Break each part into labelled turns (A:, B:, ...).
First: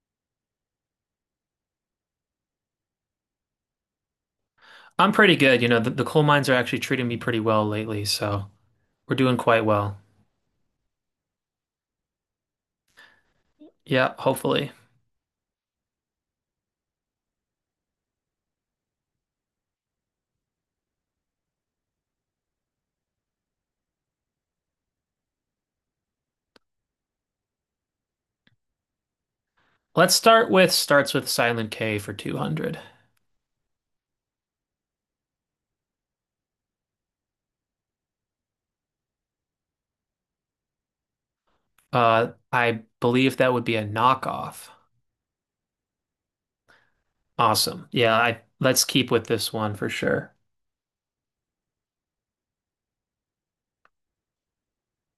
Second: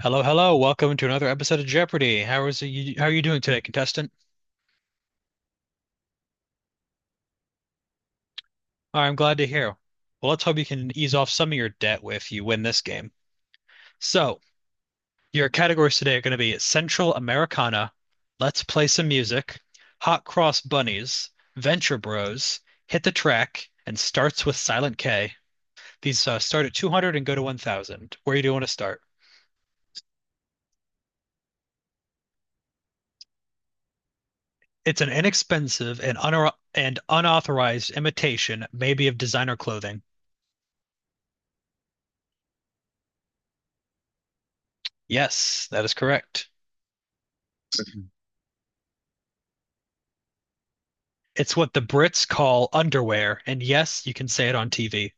A: Hello, hello. Welcome to another episode of Jeopardy. How are you doing today, contestant?
B: I'm pretty good. You know, the coal mines are actually treating me pretty well lately, so
A: All right,
B: we're
A: I'm
B: doing
A: glad to
B: quite
A: hear.
B: well.
A: Well, let's hope you can ease off some of your debt if you win this game.
B: Yeah,
A: So,
B: hopefully.
A: your categories today are going to be Central Americana, Let's Play Some Music, Hot Cross Bunnies, Venture Bros, Hit the Track, and Starts with Silent K. These start at 200 and go to 1000. Where do you want to start?
B: Let's start with starts with Silent K for 200.
A: It's an inexpensive and unauthorized imitation, maybe of designer clothing.
B: I believe that would be a knockoff.
A: Yes, that is correct.
B: Awesome. Yeah, I let's keep with this one for sure.
A: It's what the Brits call underwear, and yes, you can say it on TV.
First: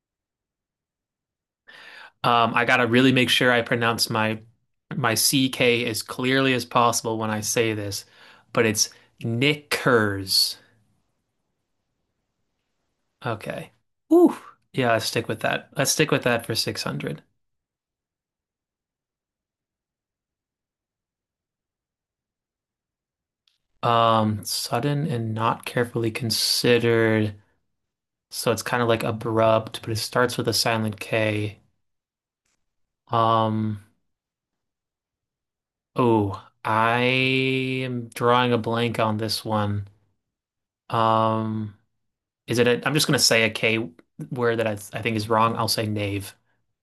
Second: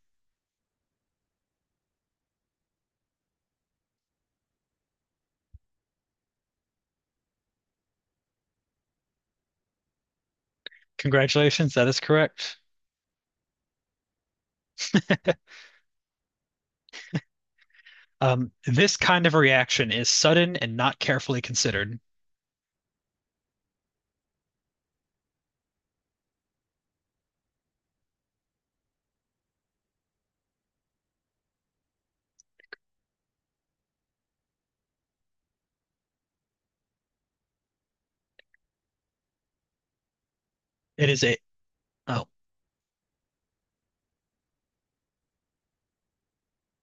B: I gotta really make sure I pronounce my CK as clearly as possible when I say this, but it's Knickers.
A: Congratulations, that is correct.
B: Okay. Ooh. Yeah, let's stick with that. Let's stick with that for 600.
A: This kind of reaction is sudden and not carefully considered.
B: Sudden and not carefully considered. So it's kind of like abrupt, but it starts with a silent K. Um, oh, I am drawing a blank on this one.
A: It is a,
B: Um,
A: oh,
B: is it a, I'm just gonna say a K word that I think is wrong. I'll say knave.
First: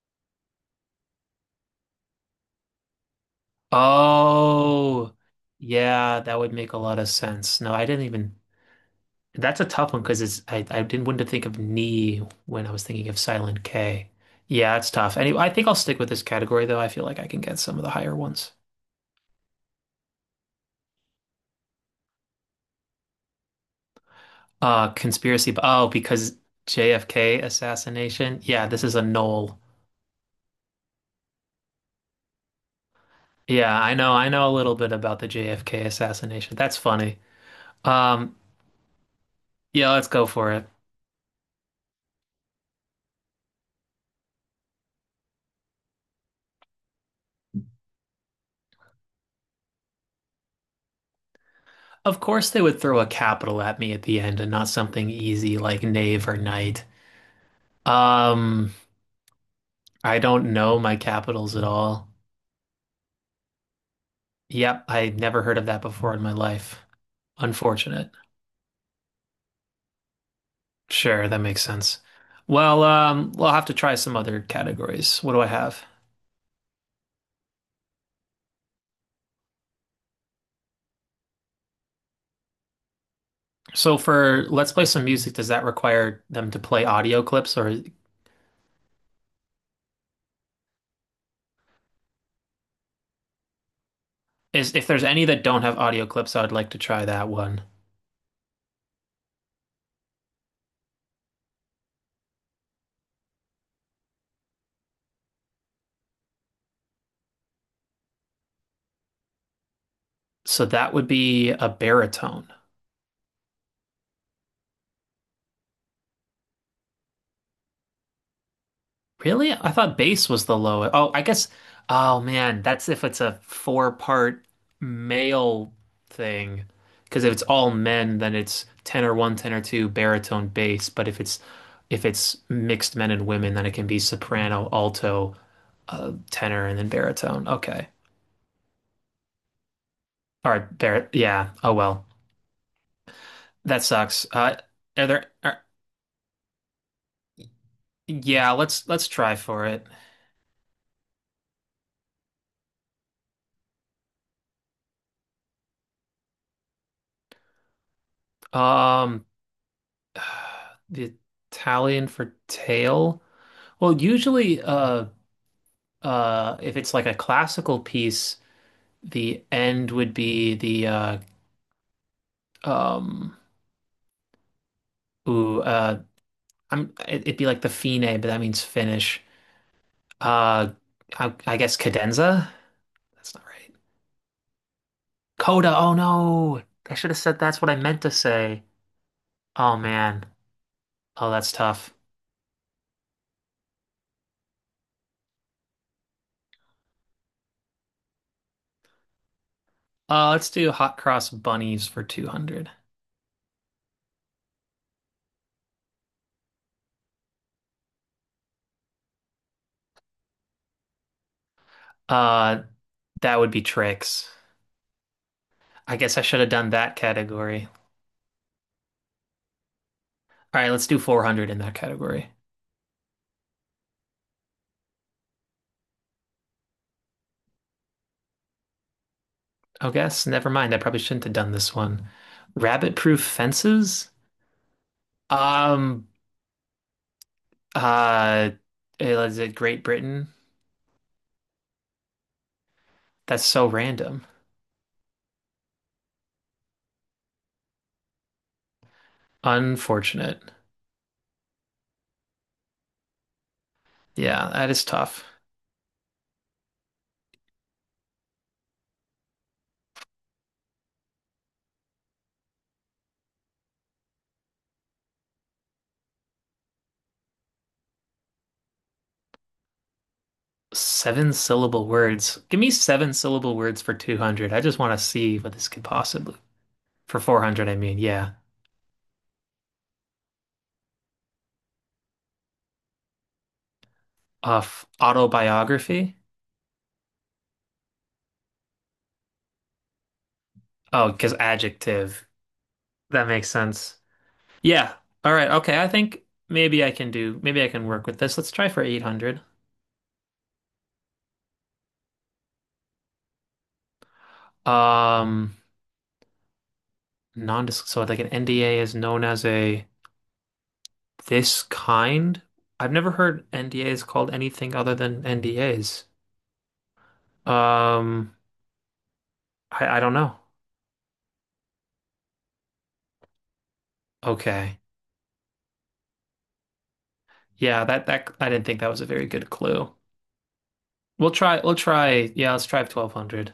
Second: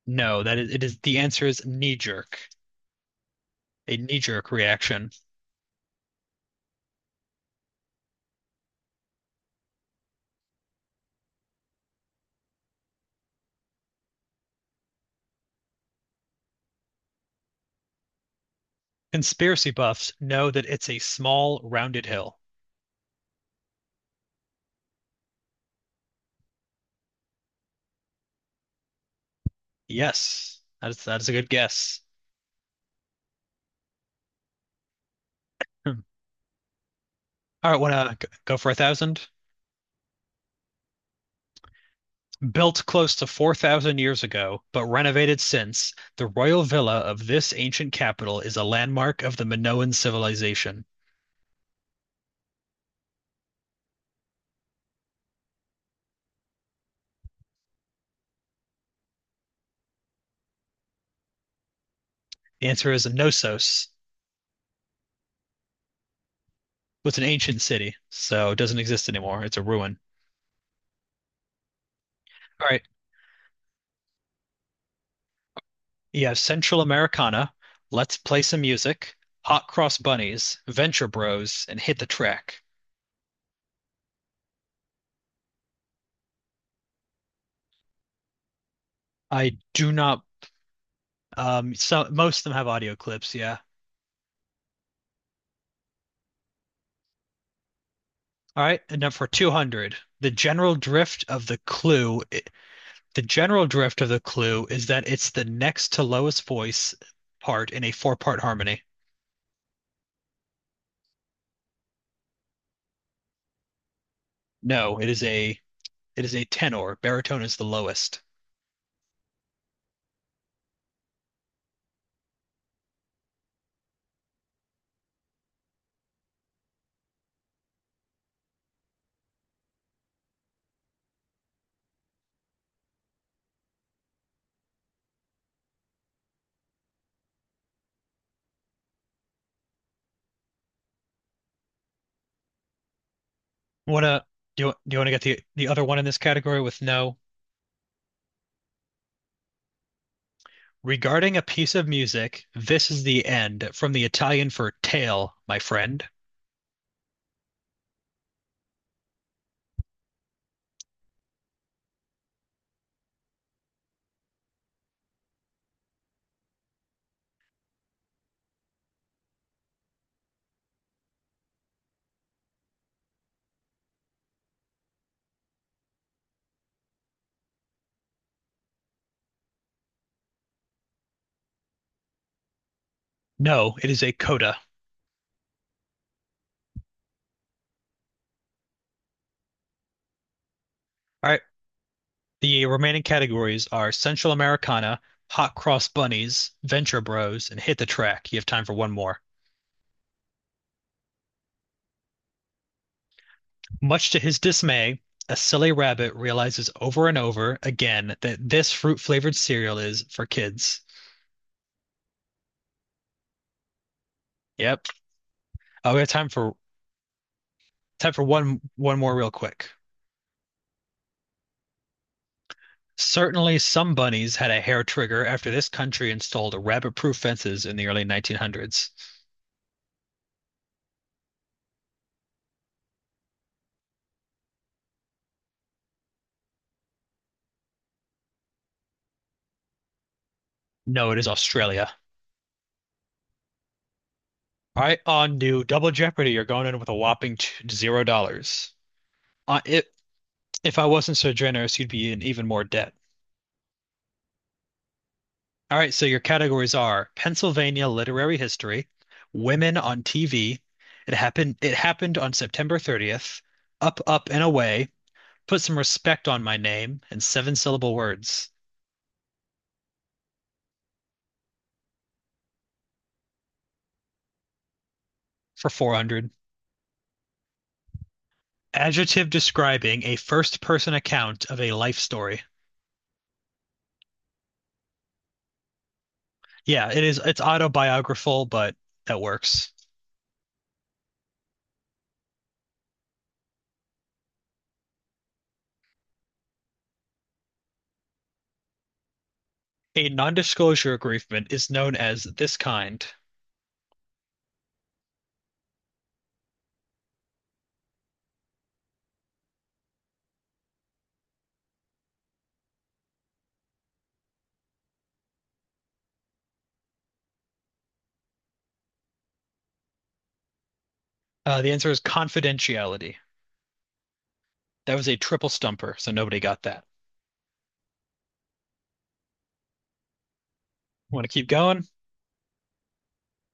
A: No, it is, the answer is knee jerk, a knee jerk reaction.
B: Oh, yeah, that would make a lot of sense. No, I didn't even that's a tough one because it's I didn't want to think of knee when I was thinking of silent K. Yeah, it's tough. Anyway, I think I'll stick with this category though. I feel like I can get some of the higher ones.
A: Conspiracy buffs know that it's a small, rounded hill.
B: Conspiracy. Oh, because JFK assassination. Yeah, this is a null.
A: Yes, that is a good guess.
B: Yeah, I know. I know a little bit about the JFK
A: Hmm.
B: assassination. That's funny.
A: All right, want to
B: Um,
A: go for a thousand?
B: yeah, let's go for it.
A: Built close to 4,000 years ago, but renovated since, the royal villa of this ancient capital is a landmark of the Minoan civilization.
B: Of course, they would throw a capital at me at the end and not something easy like knave or knight. Um, I don't know my capitals at all.
A: The answer is Knossos.
B: Yep, I never heard of that before in my life.
A: It's an ancient city,
B: Unfortunate.
A: so it doesn't exist anymore. It's a ruin.
B: Sure, that makes sense.
A: All right.
B: Well, we'll have to try some other categories. What do I have?
A: You have Central Americana, Let's Play Some Music, Hot Cross Bunnies, Venture Bros, and Hit the Track.
B: So for Let's Play Some Music, does that require them to play audio clips, or
A: I do not, so most of them have audio clips, yeah.
B: is if there's any that don't have audio clips, I would like to try that one.
A: All right, and now for 200. The general drift of the clue is that it's the next to lowest voice part in a four-part harmony.
B: So that would be a baritone.
A: No, it is a tenor. Baritone is the lowest.
B: Really? I thought bass was the lowest. Oh, I guess. Oh man, that's if it's a four-part male thing. Because if it's all men, then it's tenor one, tenor two, baritone, bass. But if it's mixed men and women, then it can be soprano, alto, tenor, and then baritone. Okay. All right. Bar yeah. Oh well. That
A: Wanna
B: sucks.
A: do you, do you
B: Are
A: wanna get
B: there?
A: the
B: Are,
A: the other one in this category with no?
B: yeah. Let's try for it.
A: Regarding a piece of music, this is the end from the Italian for tail, my friend.
B: Um, the Italian for tail. Well, usually, if it's like a classical piece, the end would be the um, ooh, uh, I'm it'd be like the fine, but that means finish. Uh, I guess cadenza. That's not right.
A: No, it is a coda.
B: Coda. Oh no, I should have said that's what I meant to say. Oh man. Oh,
A: All right,
B: that's tough.
A: the remaining categories are Central Americana, Hot Cross Bunnies, Venture Bros, and Hit the Track. You have time for one more.
B: Let's do hot cross bunnies for 200.
A: Much to his dismay, a silly rabbit realizes over and over again that this fruit-flavored cereal is for kids.
B: Uh, that would be tricks.
A: Yep. Oh,
B: I
A: we have
B: guess I
A: time
B: should have
A: for
B: done that category.
A: one more real quick.
B: All right, let's do 400 in that category.
A: Certainly some bunnies had a hair trigger after this country installed rabbit-proof fences in the early 1900s.
B: Oh, guess. Never mind. I probably shouldn't have done this one. Rabbit-proof fences? Um, uh, is it Great Britain?
A: No, it is Australia.
B: That's so random.
A: All right, on to Double Jeopardy. You're going in with a whopping $0. Uh, if
B: Unfortunate.
A: if I wasn't so generous, you'd be in even more debt.
B: Yeah, that is tough.
A: All right, so your categories are Pennsylvania literary history, women on TV, it happened on September 30th, up up and away, put some respect on my name and seven syllable words
B: Seven syllable words. Give me seven syllable words for 200. I just want to see what this
A: for
B: could
A: 400.
B: possibly. For 400, I mean, yeah.
A: Adjective describing a first person account of a life story.
B: Autobiography?
A: Yeah, it's autobiographical, but that works.
B: Oh, because adjective. That makes sense. Yeah. All right. Okay. I think maybe I can work with this. Let's try for 800.
A: A non-disclosure agreement is known as this kind.
B: Um, non so like an NDA is known as a this kind. I've never heard NDAs called anything other than NDAs. Um, I don't know.
A: The answer is confidentiality.
B: Okay.
A: That was a triple stumper, so nobody got that.
B: Yeah, that I didn't think that was a very good clue.
A: Want to keep
B: We'll
A: going?
B: try yeah, let's try 1200.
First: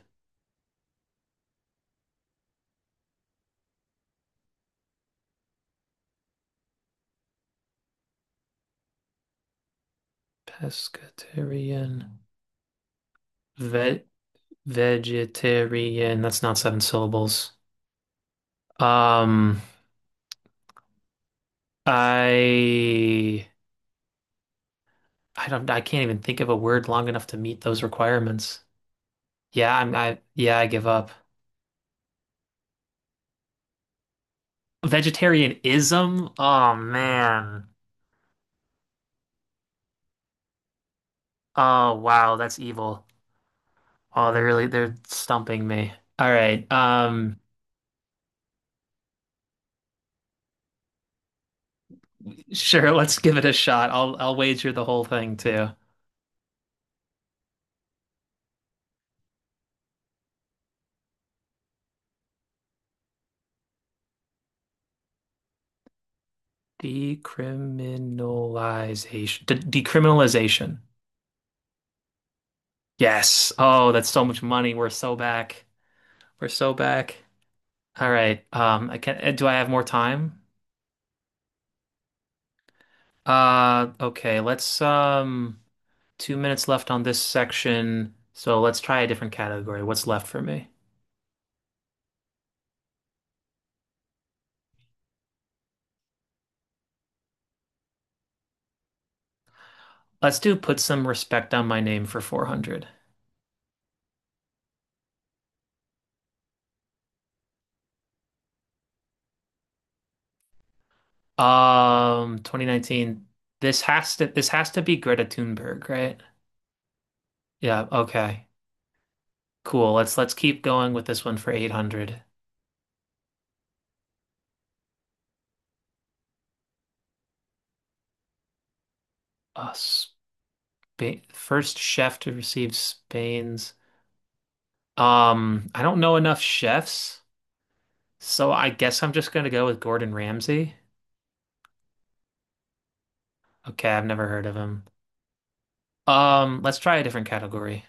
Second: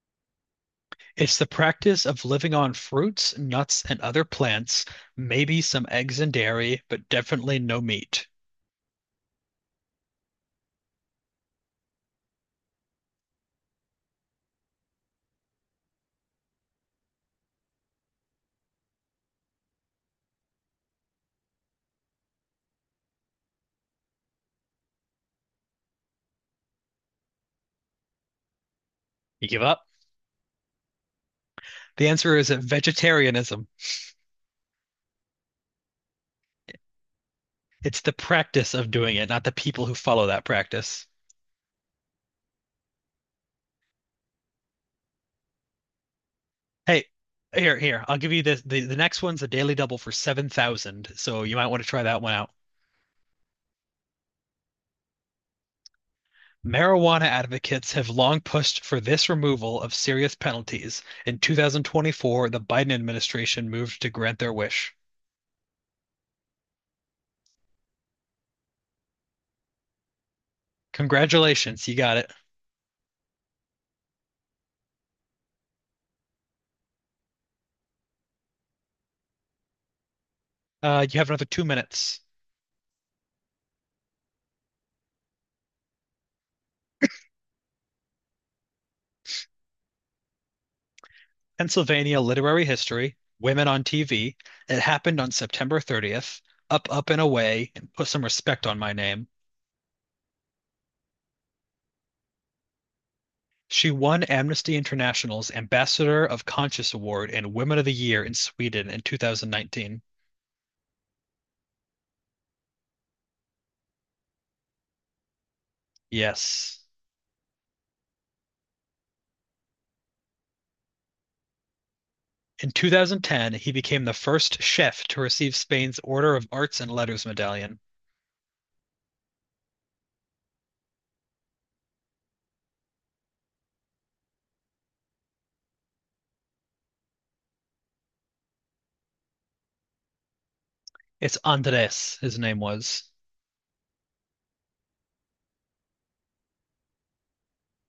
A: It's the practice of living on fruits, nuts, and other plants, maybe some eggs and dairy, but definitely no meat.
B: Pescatarian ve vegetarian. That's not seven syllables. Um, I I don't I can't even think of a word long enough to meet those requirements.
A: You give
B: Yeah,
A: up?
B: I'm I yeah, I give up.
A: The answer is vegetarianism.
B: Vegetarianism? Oh man.
A: It's the practice of doing it, not the people who follow that practice.
B: Oh wow, that's evil. Oh, they're stumping me. All right.
A: Hey, here, here, I'll give you this. The next one's a daily double for 7,000, so you might want to try that one out.
B: Sure, let's give it a shot. I'll wager the whole thing too.
A: Marijuana advocates have long pushed for this removal of serious penalties. In 2024, the Biden administration moved to grant their wish.
B: Decriminalization. De decriminalization.
A: Congratulations, you got it.
B: Yes. Oh, that's so much money. We're so back. We're so back. All right. I can do I have more time?
A: You have another 2 minutes.
B: Okay, let's 2 minutes left on this section, so let's try a different category. What's left for me?
A: Pennsylvania literary history, women on TV. It happened on September 30th. Up, up, and away, and put some respect on my name.
B: Let's do put some respect on my name for 400.
A: She won Amnesty International's Ambassador of Conscience Award and Women of the Year in Sweden in 2019.
B: 2019. This has to be Greta Thunberg, right?
A: Yes.
B: Yeah, okay. Cool. Let's keep going with this one for 800.
A: In 2010, he became the first chef to receive Spain's Order of Arts and Letters medallion.
B: Uh, Spain, first chef to receive Spain's. I don't know enough chefs, so I guess I'm just gonna go with Gordon Ramsay.
A: It's Andres, his name was.
B: Okay, I've never heard of him. Let's try a different category.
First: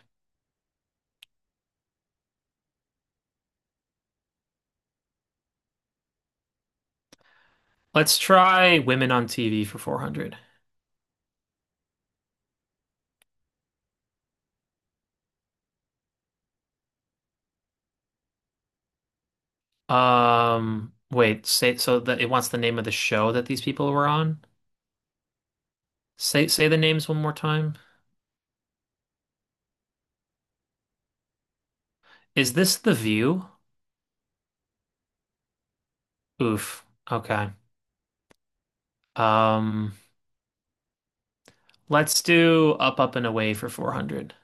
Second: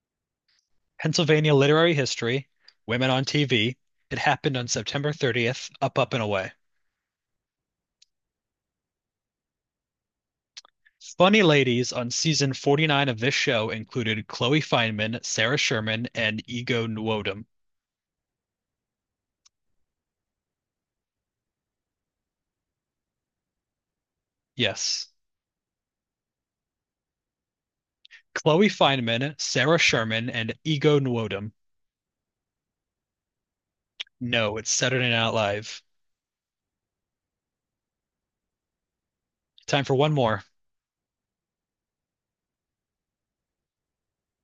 A: Pennsylvania Literary History, Women on TV. It happened on September 30th, Up, Up, and Away.
B: Let's try women on TV for 400.
A: Funny ladies on season 49 of this show included Chloe Fineman, Sarah Sherman, and Ego Nwodim.
B: Wait, say so that it wants the name of the show that these people were on.
A: Yes.
B: Say the names one more time.
A: Chloe Fineman, Sarah Sherman, and Ego Nwodim.
B: Is this The View?
A: No, it's Saturday Night Live.
B: Oof. Okay.
A: Time
B: Um,
A: for one more.
B: let's do Up, Up and Away for 400.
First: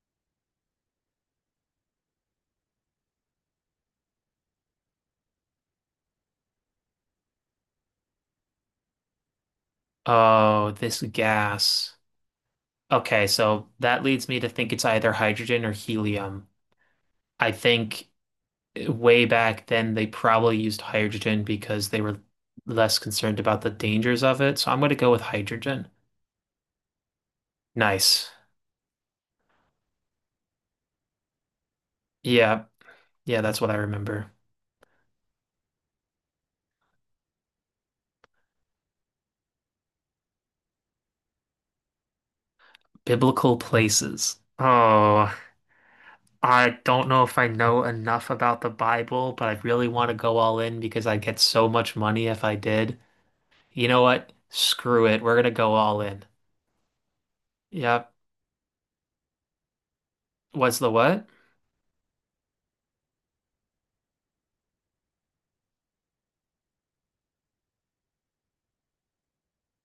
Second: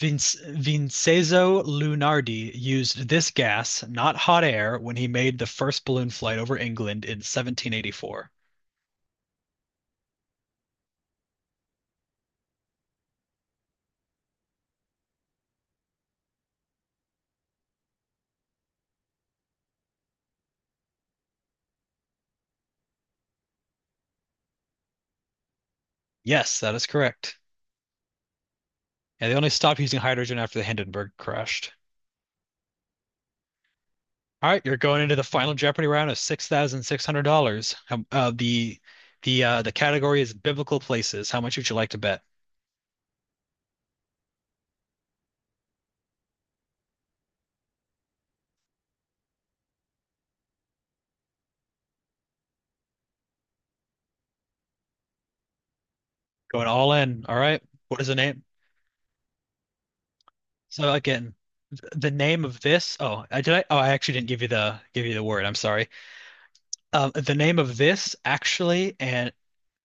A: Vincenzo Lunardi used this gas, not hot air, when he made the first balloon flight over England in 1784.
B: Oh, this gas. Okay, so that leads me to think it's either hydrogen or helium. I think way back then they probably used hydrogen because they were less concerned about the dangers of it. So I'm going to go with hydrogen.
A: Yes, that is correct.
B: Nice.
A: Yeah, they only stopped using hydrogen after the Hindenburg crashed.
B: Yeah. Yeah, that's what I remember.
A: All right, you're going into the final Jeopardy round of $6,600. The category is biblical places. How much would you like to bet?
B: Biblical places. Oh, I don't know if I know enough about the Bible, but I really want to go all in because I'd get so much money if I did. You know what? Screw it. We're going to go all in.
A: Going all in. All right. What is
B: Yep.
A: the name?
B: What's the
A: So
B: what?
A: again, the name of this. Oh, I did I. Oh, I actually didn't give you the word. I'm sorry. Um, the name of this actually and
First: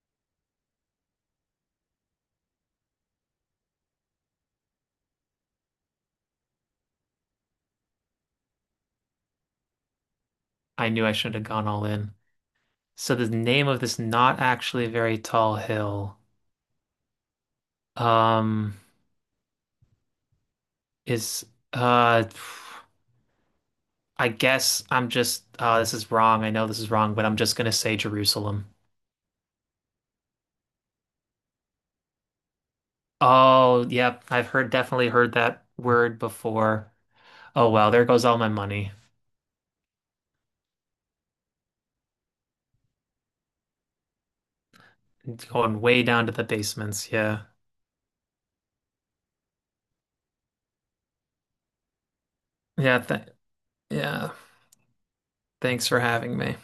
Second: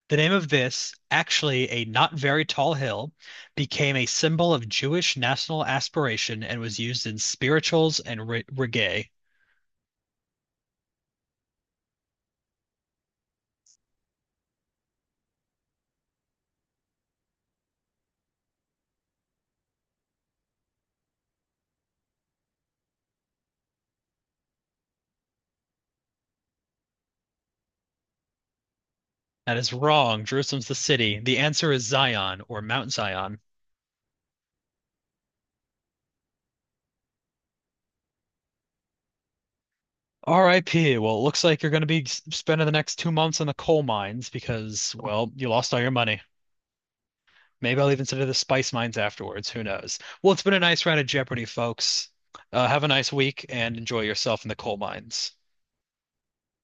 A: The name of this, actually a not very tall hill, became a symbol of Jewish national aspiration and was used in spirituals and re reggae.
B: I knew I shouldn't have gone all in. So the name of this not actually very tall hill. Um, is uh, I guess I'm just oh, this is wrong. I know this is wrong, but I'm just gonna say Jerusalem.
A: That is wrong. Jerusalem's the city. The answer is Zion or Mount Zion.
B: Oh, yep, I've heard definitely heard that word before. Oh well, there goes all my money.
A: RIP. Well, it looks like you're going to be spending the next 2 months in the coal mines because, well,
B: It's
A: you lost all
B: going
A: your
B: way
A: money.
B: down to the basements. Yeah,
A: Maybe I'll even consider the spice mines afterwards. Who knows? Well, it's been a nice round of Jeopardy, folks. Have a
B: yeah,
A: nice
B: th
A: week and enjoy
B: yeah.
A: yourself in the coal mines.
B: Thanks for having me.